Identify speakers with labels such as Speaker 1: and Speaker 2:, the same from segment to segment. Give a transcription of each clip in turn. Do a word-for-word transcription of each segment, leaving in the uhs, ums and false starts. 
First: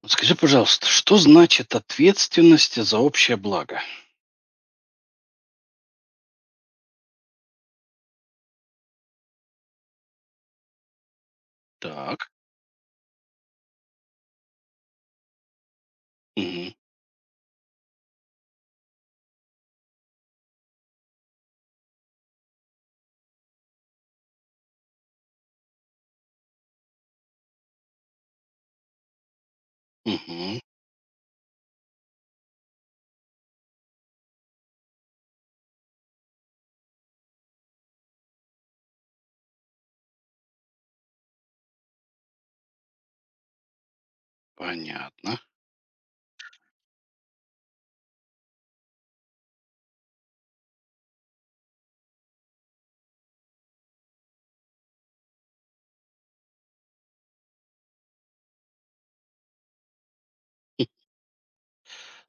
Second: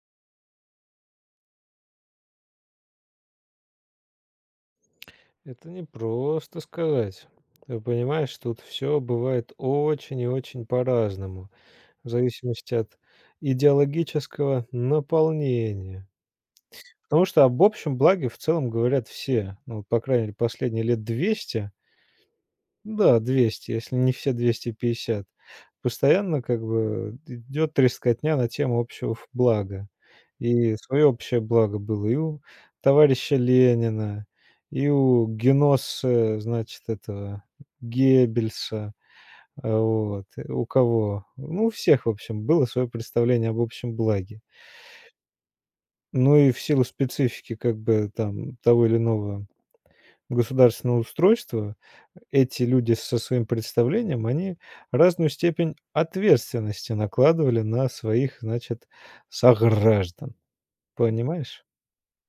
Speaker 1: Вот, скажи, пожалуйста, что значит ответственность за общее благо?
Speaker 2: Это не просто сказать. Ты понимаешь, тут все бывает очень и очень по-разному, в
Speaker 1: Так.
Speaker 2: зависимости от идеологического наполнения.
Speaker 1: Мгм.
Speaker 2: Потому что об общем благе в целом говорят все. Ну, вот, по крайней мере, последние лет двести. Да, двести, если не все двести пятьдесят. Постоянно как бы идет трескотня на тему общего ф- блага.
Speaker 1: Мгм.
Speaker 2: И свое общее благо было и у товарища Ленина, и у Геноса, значит, этого Геббельса, а, вот, э, у кого. Ну, у всех, в общем, было свое представление об общем благе.
Speaker 1: Понятно.
Speaker 2: Ну и в силу специфики как бы там того или иного государственного устройства, эти люди со своим представлением, они разную степень ответственности накладывали на своих, значит, сограждан. Понимаешь?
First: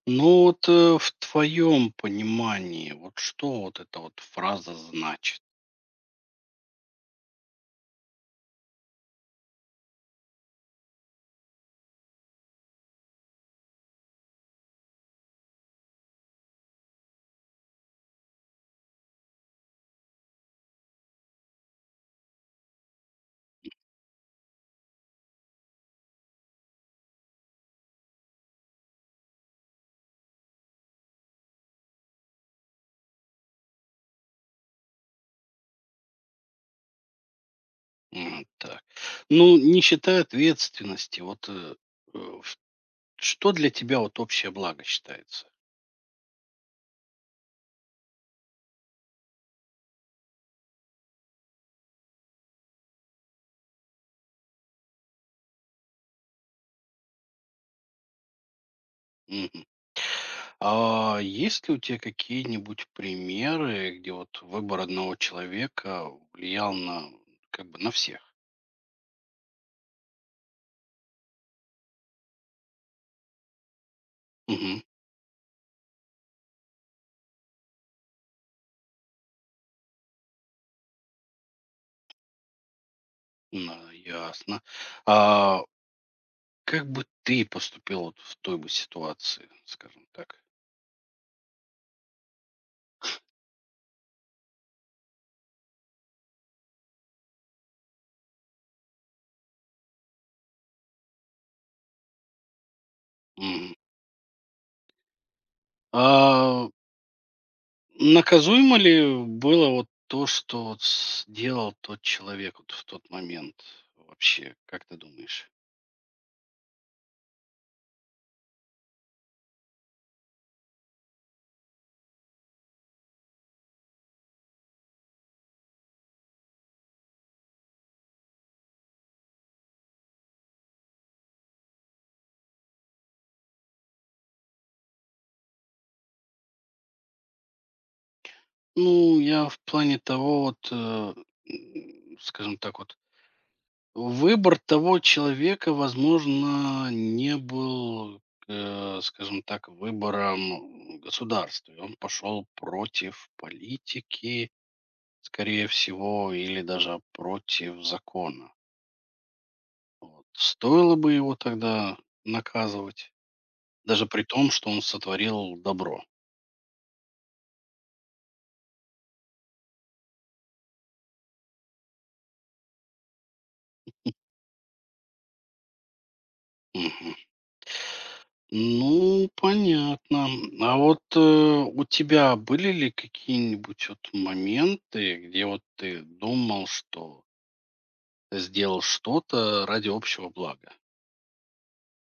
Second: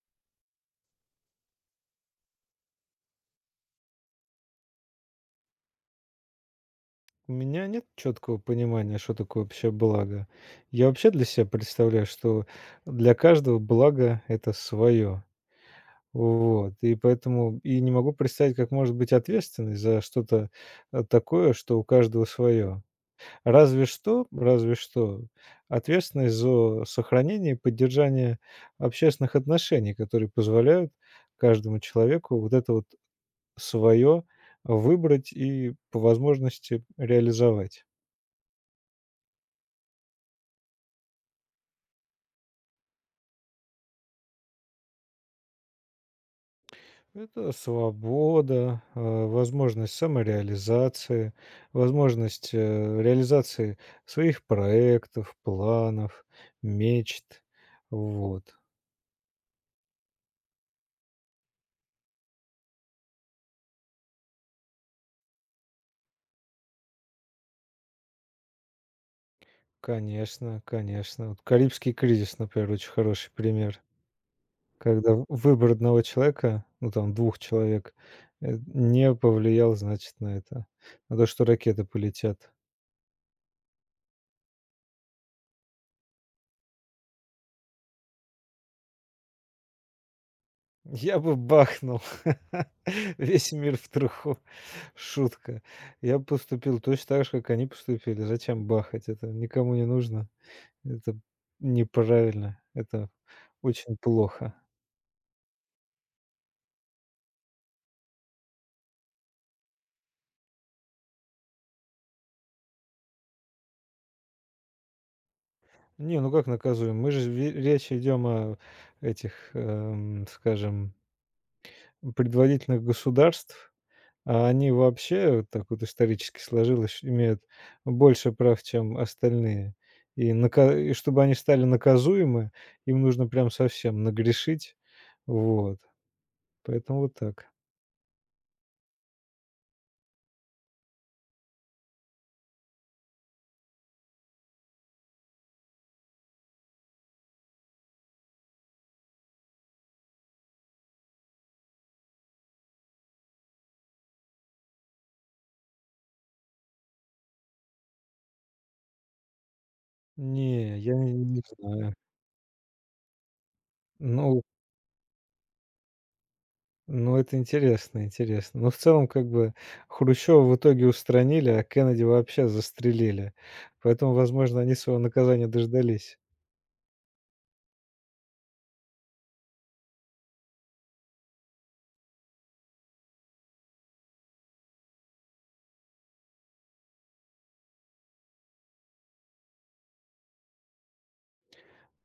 Speaker 1: Ну вот, э, в твоем понимании, вот что вот эта вот фраза значит?
Speaker 2: У меня нет четкого понимания, что такое вообще благо. Я вообще для себя представляю, что для каждого благо это свое. Вот. И поэтому и не могу представить, как может быть ответственность за что-то э, такое, что у каждого свое. Разве что, разве что ответственность за сохранение и поддержание общественных отношений, которые позволяют каждому человеку вот это вот свое выбрать и по возможности реализовать.
Speaker 1: М. Так. Ну, не считая ответственности, вот, э, э, в- что для тебя вот общее благо считается?
Speaker 2: Это свобода, э, возможность самореализации, возможность э, реализации своих проектов, планов, мечт. Вот.
Speaker 1: Мгм. А есть ли у тебя какие-нибудь примеры, где вот выбор одного человека влиял, на как бы, на всех?
Speaker 2: Конечно, конечно. Вот Карибский кризис, например, очень хороший пример,
Speaker 1: Мгм.
Speaker 2: когда в- выбор одного человека, ну там двух человек, э, не повлиял, значит, на это, на то, что ракеты полетят.
Speaker 1: На ясно. А, как бы ты поступил вот в той бы ситуации, скажем так?
Speaker 2: Я бы бахнул весь мир в труху. Шутка. Я бы поступил точно так же, как они поступили. Зачем бахать? Это никому не нужно. Это неправильно. Это
Speaker 1: Мгм.
Speaker 2: очень плохо.
Speaker 1: А, наказуемо ли было вот то, что вот сделал тот человек вот в тот момент вообще? Как ты думаешь?
Speaker 2: Не, ну как наказуем? Мы же ве речь идем о этих, эм, скажем, предводительных государств, а они вообще, вот так вот исторически сложилось, имеют больше прав, чем остальные. И нака и чтобы они стали наказуемы, им нужно прям совсем нагрешить. Вот. Поэтому вот так.
Speaker 1: Ну, я в плане того, вот, э, м, скажем так, вот выбор того человека, возможно, не был, э, скажем так, выбором государства. И он пошел против политики, скорее всего, или даже против закона. Вот.
Speaker 2: Не,
Speaker 1: Стоило
Speaker 2: я не
Speaker 1: бы его
Speaker 2: не знаю.
Speaker 1: тогда наказывать, даже при
Speaker 2: Ну
Speaker 1: том, что он сотворил добро?
Speaker 2: Ну, это интересно, интересно. Но в целом, как бы, Хрущева в итоге устранили, а Кеннеди вообще застрелили. Поэтому, возможно, они своего наказания дождались.
Speaker 1: Мгм. Ну, понятно. А вот, э, у тебя были ли какие-нибудь вот моменты, где вот ты думал, что сделал что-то ради общего блага?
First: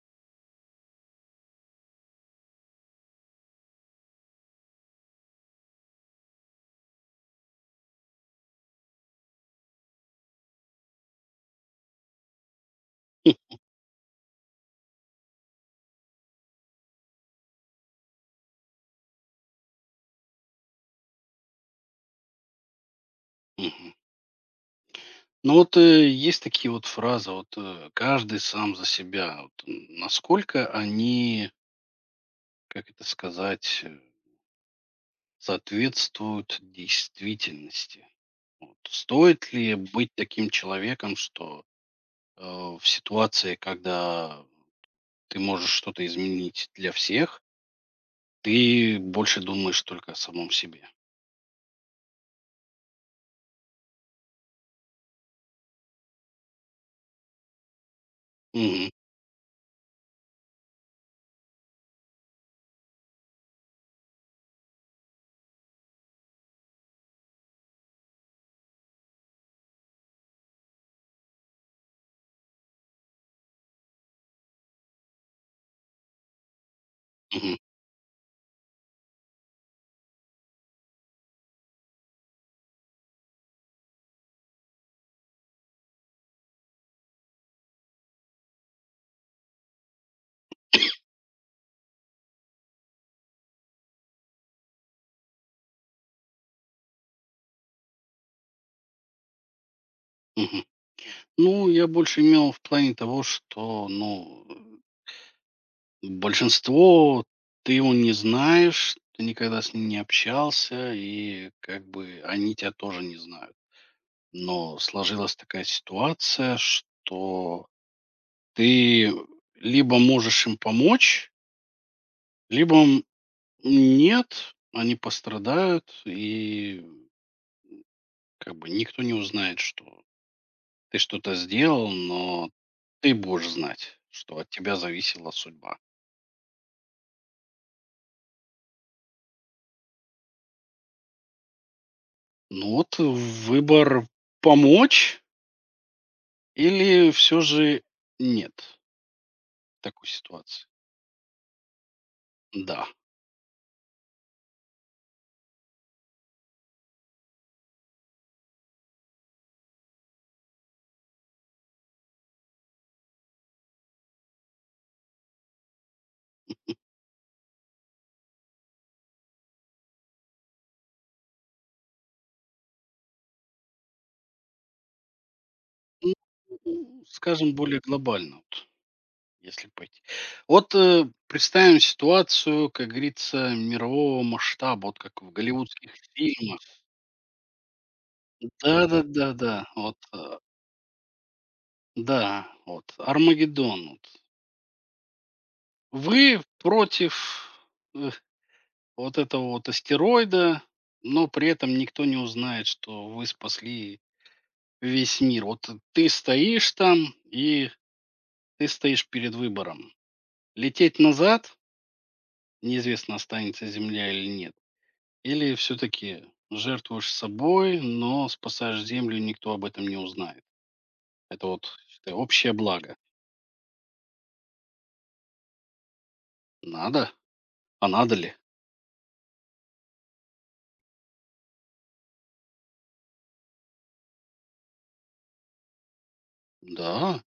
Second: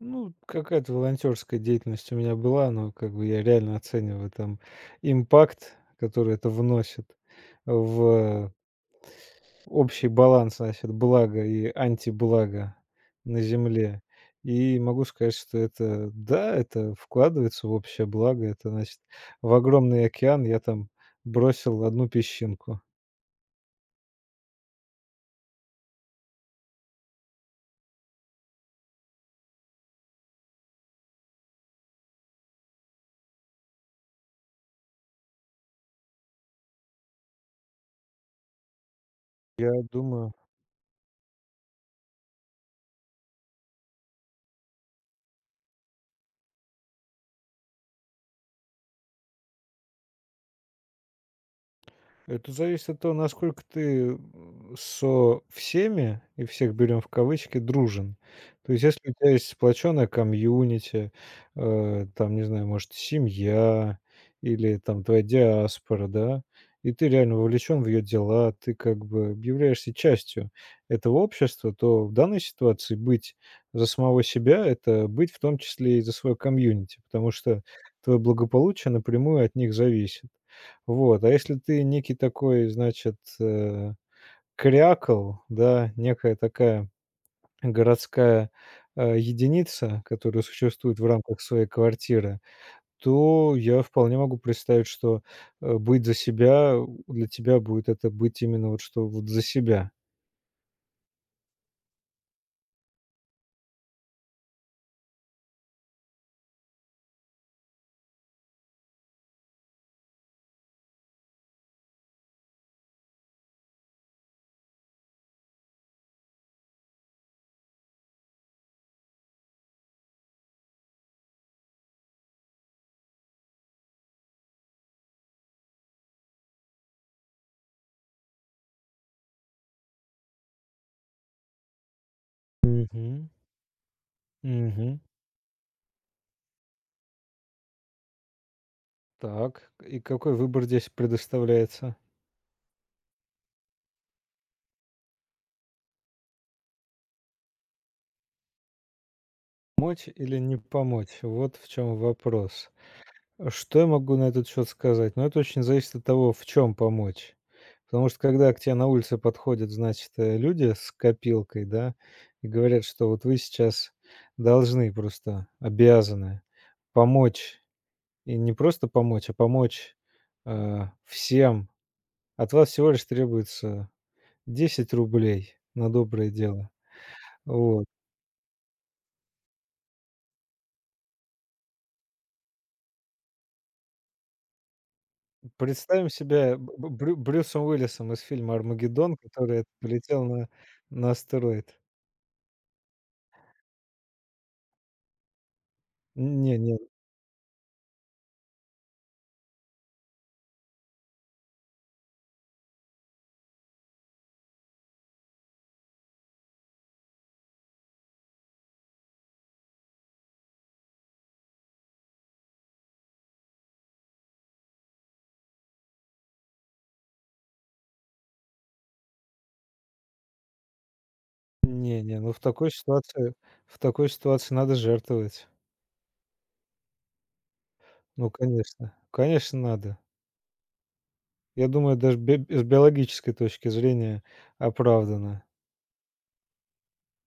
Speaker 2: Ну, какая-то волонтерская деятельность у меня была, но как бы я реально оцениваю там импакт, который это вносит в общий баланс, значит, блага и антиблага
Speaker 1: Хм.
Speaker 2: на земле. И могу сказать, что это, да, это вкладывается в общее благо. Это, значит, в огромный океан я там бросил одну песчинку.
Speaker 1: Мгм. Ну вот, э, есть такие вот фразы, вот, э, каждый сам за себя. Вот, м, насколько они, как это сказать, э, соответствуют действительности? Вот, стоит
Speaker 2: Я
Speaker 1: ли быть
Speaker 2: думаю.
Speaker 1: таким человеком, что э, в ситуации, когда ты можешь что-то изменить для всех, ты больше думаешь только о самом себе?
Speaker 2: Это зависит от того, насколько ты м, со всеми, и всех берем в кавычки, дружен. То есть,
Speaker 1: Мгм,
Speaker 2: если у тебя есть сплоченная комьюнити, э, там, не знаю, может, семья или там твоя диаспора, да, и ты реально вовлечен в ее дела, ты как бы являешься частью этого общества, то в данной ситуации быть за самого себя– это быть в том числе и за свое комьюнити, потому
Speaker 1: мгм,
Speaker 2: что твое благополучие напрямую от них зависит. Вот, а если ты некий такой, значит, э, крякал, да, некая такая городская, э, единица, которая существует в рамках своей квартиры, то я вполне могу представить, что, э, быть за себя, у для тебя будет это быть именно вот что вот за себя.
Speaker 1: мгм. Ну, я больше имел в плане того, что, ну, э, большинство ты его не знаешь, ты никогда с ним не общался, и, как бы, они тебя тоже не знают. Но сложилась такая ситуация, что ты либо можешь им помочь, либо, м, нет, они пострадают, и, как бы, никто не узнает, что ты что-то сделал, но ты
Speaker 2: Мгм,
Speaker 1: будешь знать, что от тебя
Speaker 2: мгм.
Speaker 1: зависела судьба.
Speaker 2: Так, и какой выбор здесь предоставляется?
Speaker 1: Ну вот, выбор: помочь или все же нет в такой
Speaker 2: Помочь или не
Speaker 1: ситуации?
Speaker 2: помочь? Вот в чем вопрос.
Speaker 1: Да.
Speaker 2: Что я могу на этот счет сказать? Ну, это очень зависит от того, в чем помочь. Потому что когда к тебе на улице подходят, значит, э, люди с копилкой, да, и говорят, что вот вы сейчас должны просто, обязаны помочь, и не просто помочь, а помочь э, всем. От вас всего лишь требуется десять рублей на
Speaker 1: Ну,
Speaker 2: доброе дело.
Speaker 1: ну, скажем, более
Speaker 2: Вот.
Speaker 1: глобально вот, если пойти. Вот, э, представим ситуацию, как говорится, мирового масштаба, вот как в голливудских
Speaker 2: Представим себя
Speaker 1: фильмах.
Speaker 2: Б- Б- Брю- Брюсом Уиллисом из фильма «Армагеддон»,
Speaker 1: Да-да-да-да,
Speaker 2: который это
Speaker 1: вот,
Speaker 2: полетел
Speaker 1: э,
Speaker 2: на, на астероид.
Speaker 1: да, вот «Армагеддон», вот. Вы
Speaker 2: Не не
Speaker 1: против, э, вот этого вот астероида, но при этом никто не узнает, что вы спасли весь мир. Вот ты стоишь там, и ты стоишь перед выбором. Лететь назад, неизвестно, останется Земля или нет. Или все-таки жертвуешь собой, но спасаешь Землю, никто об этом не узнает. Это вот,
Speaker 2: не
Speaker 1: считай,
Speaker 2: не, ну в
Speaker 1: общее
Speaker 2: такой
Speaker 1: благо.
Speaker 2: ситуации в такой ситуации надо жертвовать.
Speaker 1: Надо? А надо
Speaker 2: Ну,
Speaker 1: ли?
Speaker 2: конечно, конечно, надо. Я думаю, даже би с биологической точки зрения оправдано.
Speaker 1: Да.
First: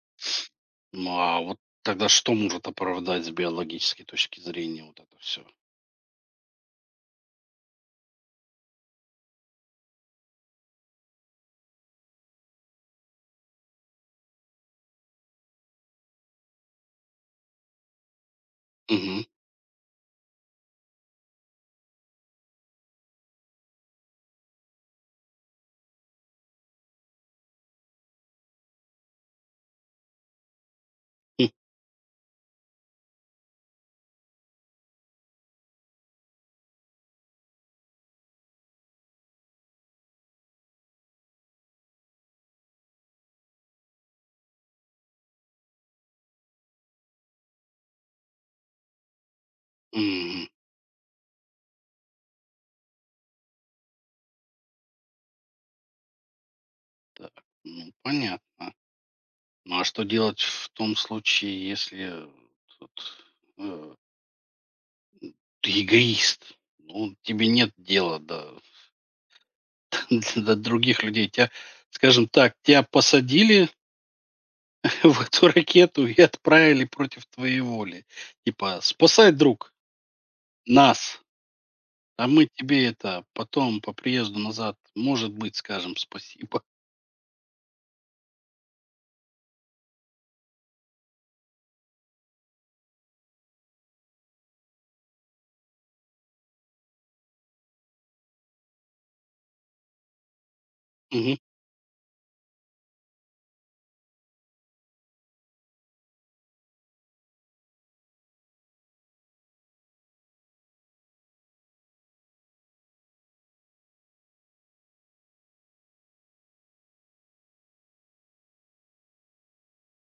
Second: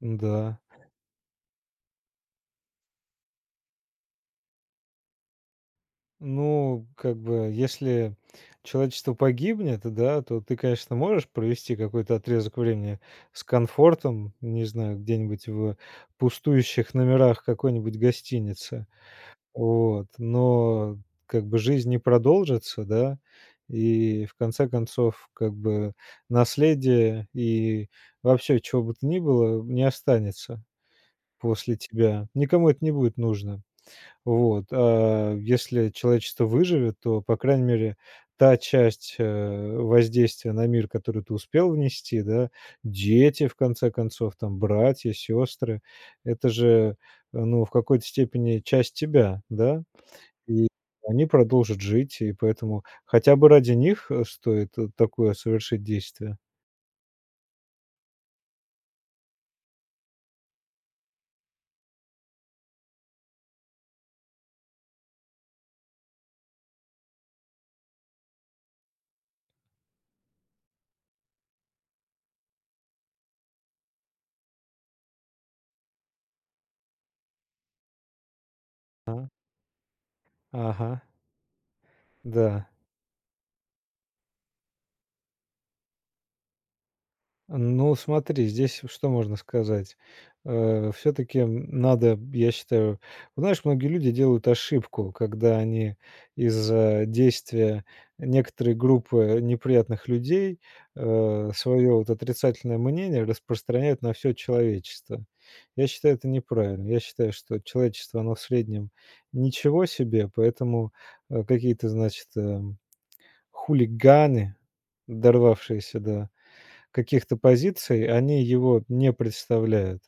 Speaker 2: Да.
Speaker 1: Ну а вот тогда что может оправдать с биологической точки зрения вот это все?
Speaker 2: Ну, как бы, если человечество погибнет, да, то ты, конечно, можешь провести какой-то отрезок времени с комфортом, не знаю, где-нибудь в пустующих номерах какой-нибудь гостиницы.
Speaker 1: Угу.
Speaker 2: Вот, но как бы жизнь не продолжится, да, и в конце концов, как бы наследие и вообще чего бы то ни было не останется
Speaker 1: М,
Speaker 2: после тебя. Никому это не будет нужно. Вот, а если человечество выживет, то, по крайней мере, та часть, э, воздействия на мир, которую ты успел внести, да, дети, в конце концов, там, братья, сестры, это же, э, ну, в какой-то степени часть тебя, да?
Speaker 1: м,
Speaker 2: И они продолжат жить, и поэтому хотя бы ради них, э, стоит, э, такое совершить действие.
Speaker 1: Так, ну понятно. Ну, а что делать в том случае, если тут, э, ты эгоист? Ну, тебе нет дела до до других людей. Тебя, скажем так, тебя посадили в эту ракету и отправили против твоей воли. Типа:
Speaker 2: А,
Speaker 1: «Спасай, друг,
Speaker 2: ага,
Speaker 1: нас, а мы
Speaker 2: да.
Speaker 1: тебе это потом по приезду назад, может быть, скажем спасибо».
Speaker 2: Ну, смотри, здесь что можно сказать? Э, Все-таки надо, я считаю, вот знаешь, многие люди делают ошибку, когда они из-за действия некоторой группы неприятных людей
Speaker 1: Мгм.
Speaker 2: э, свое вот отрицательное мнение распространяют на все человечество. Я считаю это неправильно. Я считаю, что человечество, оно в среднем ничего себе, поэтому э, какие-то, значит, эм, хулиганы, дорвавшиеся до каких-то позиций, они его не представляют.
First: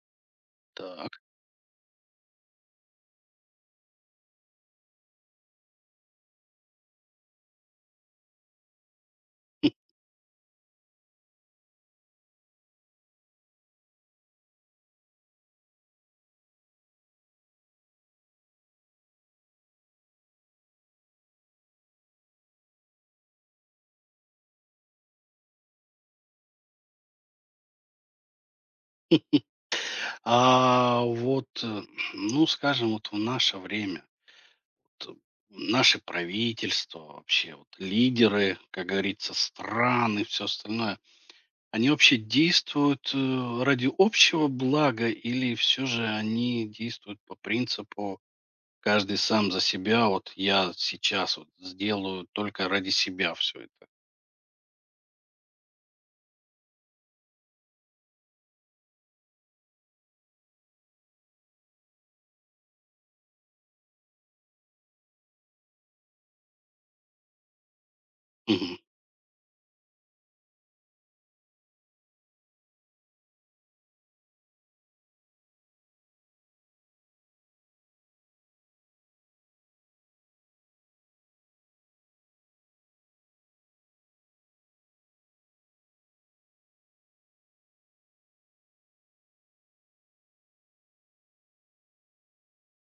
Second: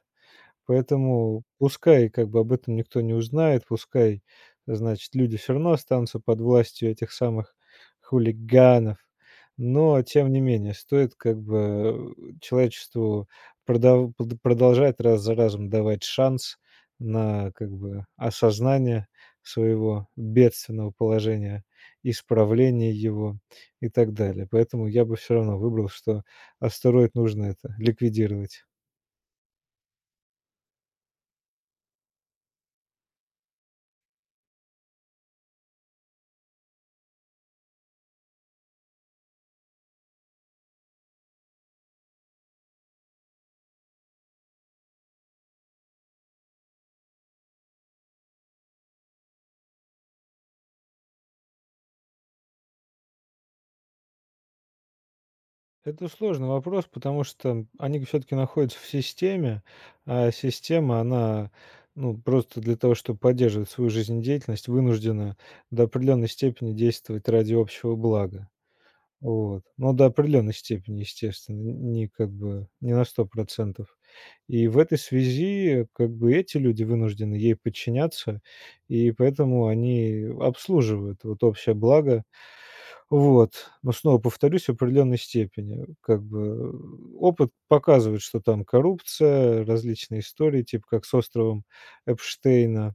Speaker 1: Так.
Speaker 2: Поэтому пускай как бы об этом никто не узнает, пускай, значит, люди все равно останутся под властью этих самых хулиганов. Но тем не менее, стоит как бы, э, человечеству продов пд продолжать раз за разом давать шанс на как бы осознание своего бедственного положения, исправление его и так далее. Поэтому я бы все равно выбрал, что астероид нужно это ликвидировать.
Speaker 1: А вот, э, ну, скажем, вот в наше время, вот, э, наши правительства, вообще вот лидеры, как говорится, страны, все остальное, они вообще действуют, э, ради общего блага, или все же они действуют по принципу «каждый сам за себя», вот я сейчас вот сделаю только ради себя все это?
Speaker 2: Это сложный вопрос, потому что они все-таки находятся в системе, а система, она, ну, просто для того, чтобы поддерживать свою жизнедеятельность, вынуждена до определенной степени действовать ради общего блага.
Speaker 1: Мгм.
Speaker 2: Вот. Но до определенной степени, естественно, не как бы не на сто процентов. И в этой связи как бы эти люди вынуждены ей подчиняться, и поэтому они обслуживают вот общее благо, вот. Но снова повторюсь, в определенной степени. Как бы, э, опыт показывает, что там коррупция, различные истории, типа как с островом Эпштейна.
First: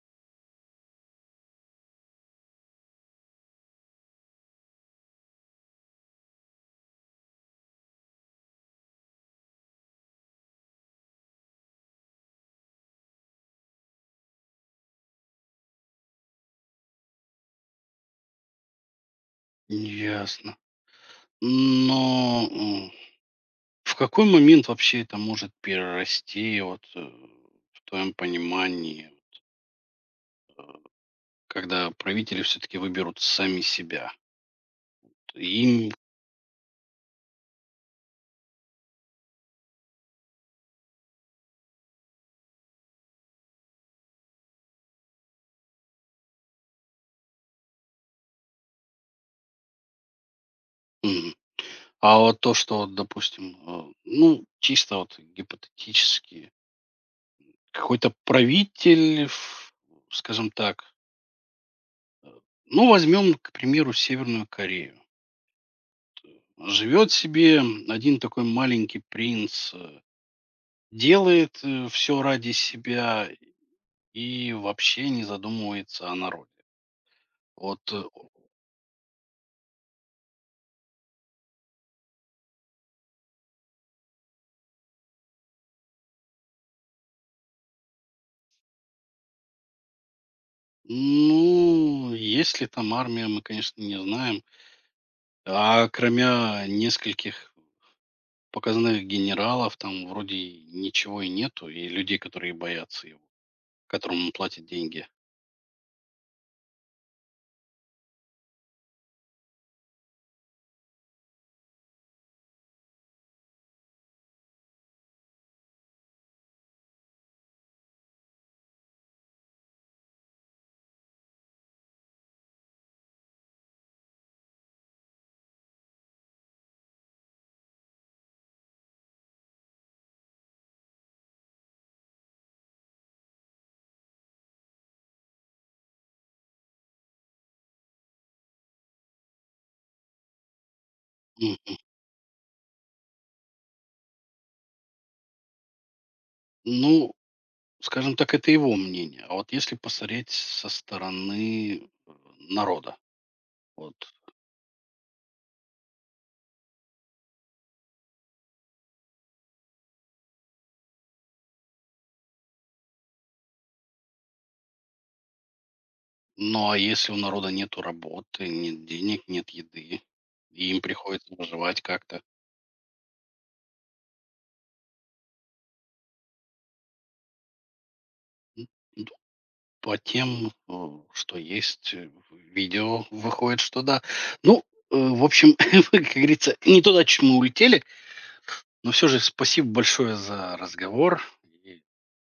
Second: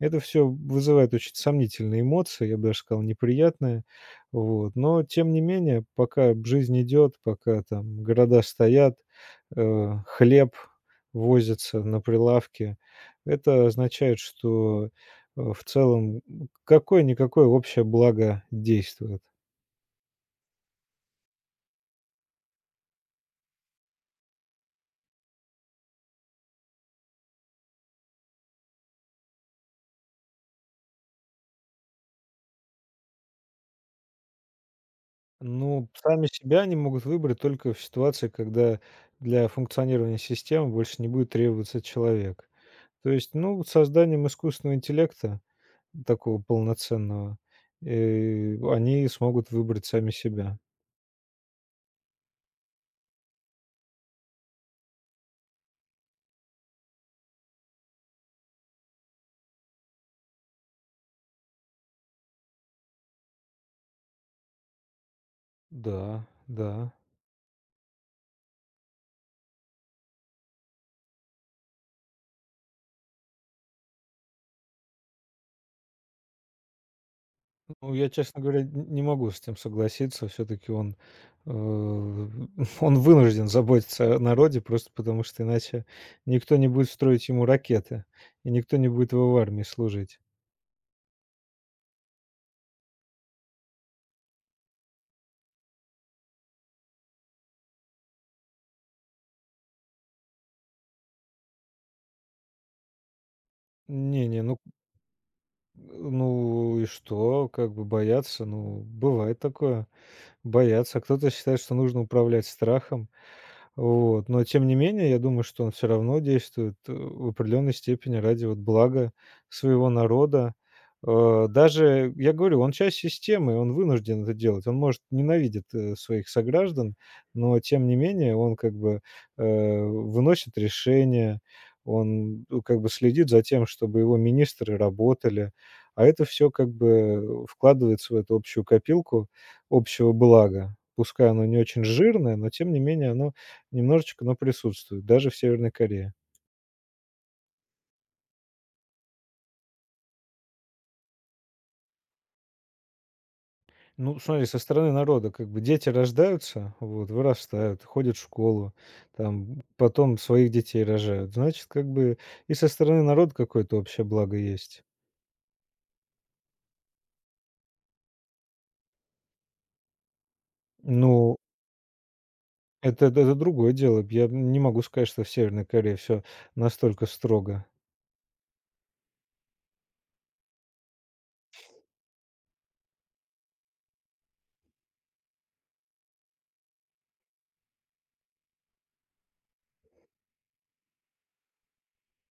Speaker 2: Это все вызывает очень сомнительные эмоции, я бы даже сказал, неприятные. Вот. Но тем не менее, пока жизнь идет, пока там города стоят, э, хлеб возится на прилавке, это означает, что, э, в целом какое-никакое общее благо действует.
Speaker 1: Ясно. Но, м, в какой момент вообще это может перерасти, вот, э, в твоем понимании, когда правители все-таки выберут сами себя?
Speaker 2: Ну,
Speaker 1: Им
Speaker 2: сами себя они могут выбрать только в ситуации, когда для функционирования системы больше не будет требоваться человек. То есть, ну, вот созданием искусственного интеллекта, такого полноценного, э, они смогут выбрать сами себя.
Speaker 1: м. А вот то, что, вот, допустим, э, ну, чисто вот гипотетически, какой-то правитель, ф- скажем так, э, ну, возьмем, к примеру, Северную Корею.
Speaker 2: Да, да.
Speaker 1: Живет себе один такой маленький принц, э, делает все ради себя и вообще не задумывается о народе. Вот,
Speaker 2: Ну,
Speaker 1: э,
Speaker 2: я, честно говоря, н- не могу с этим согласиться. Все-таки он, э, он вынужден заботиться о народе, просто потому что иначе никто не будет строить ему ракеты, и никто не будет его в армии служить.
Speaker 1: ну, есть ли там армия, мы, конечно, не знаем. А кроме нескольких показных генералов, там вроде и ничего и нету, и людей, которые боятся его, которым он
Speaker 2: Не-не, ну.
Speaker 1: платит деньги.
Speaker 2: Ну и что? Как бы бояться? Ну, бывает такое. Бояться. А кто-то считает, что нужно управлять страхом. Вот. Но тем не менее, я думаю, что он все равно действует, э, в определенной степени ради вот блага своего народа. Э, даже, я говорю, он часть системы, он вынужден это делать. Он, может, ненавидит, э, своих сограждан, но тем не менее он как бы, э, выносит решения, он, ну, как бы следит за тем, чтобы его министры работали. А это все как бы вкладывается в эту общую копилку общего блага. Пускай оно не
Speaker 1: М,
Speaker 2: очень жирное, но тем не менее оно немножечко, но присутствует, даже в Северной Корее.
Speaker 1: Ну, скажем так, это его мнение. А вот если посмотреть со стороны, э, народа, вот.
Speaker 2: Ну, смотри, со стороны народа, как бы дети рождаются, вот, вырастают, ходят в школу, там, потом своих детей рожают. Значит, как бы и со стороны народа какое-то общее благо есть.
Speaker 1: Ну, а если у народа нету работы, нет денег, нет еды, и им приходится
Speaker 2: Ну,
Speaker 1: выживать как-то.
Speaker 2: это это это другое дело. Я не могу сказать, что в Северной Корее все настолько строго.
Speaker 1: м, По тем, э, что есть, э, в видео выходит, что да. Ну, э, в общем, как говорится, не туда, чему улетели, но все же спасибо большое за разговор. И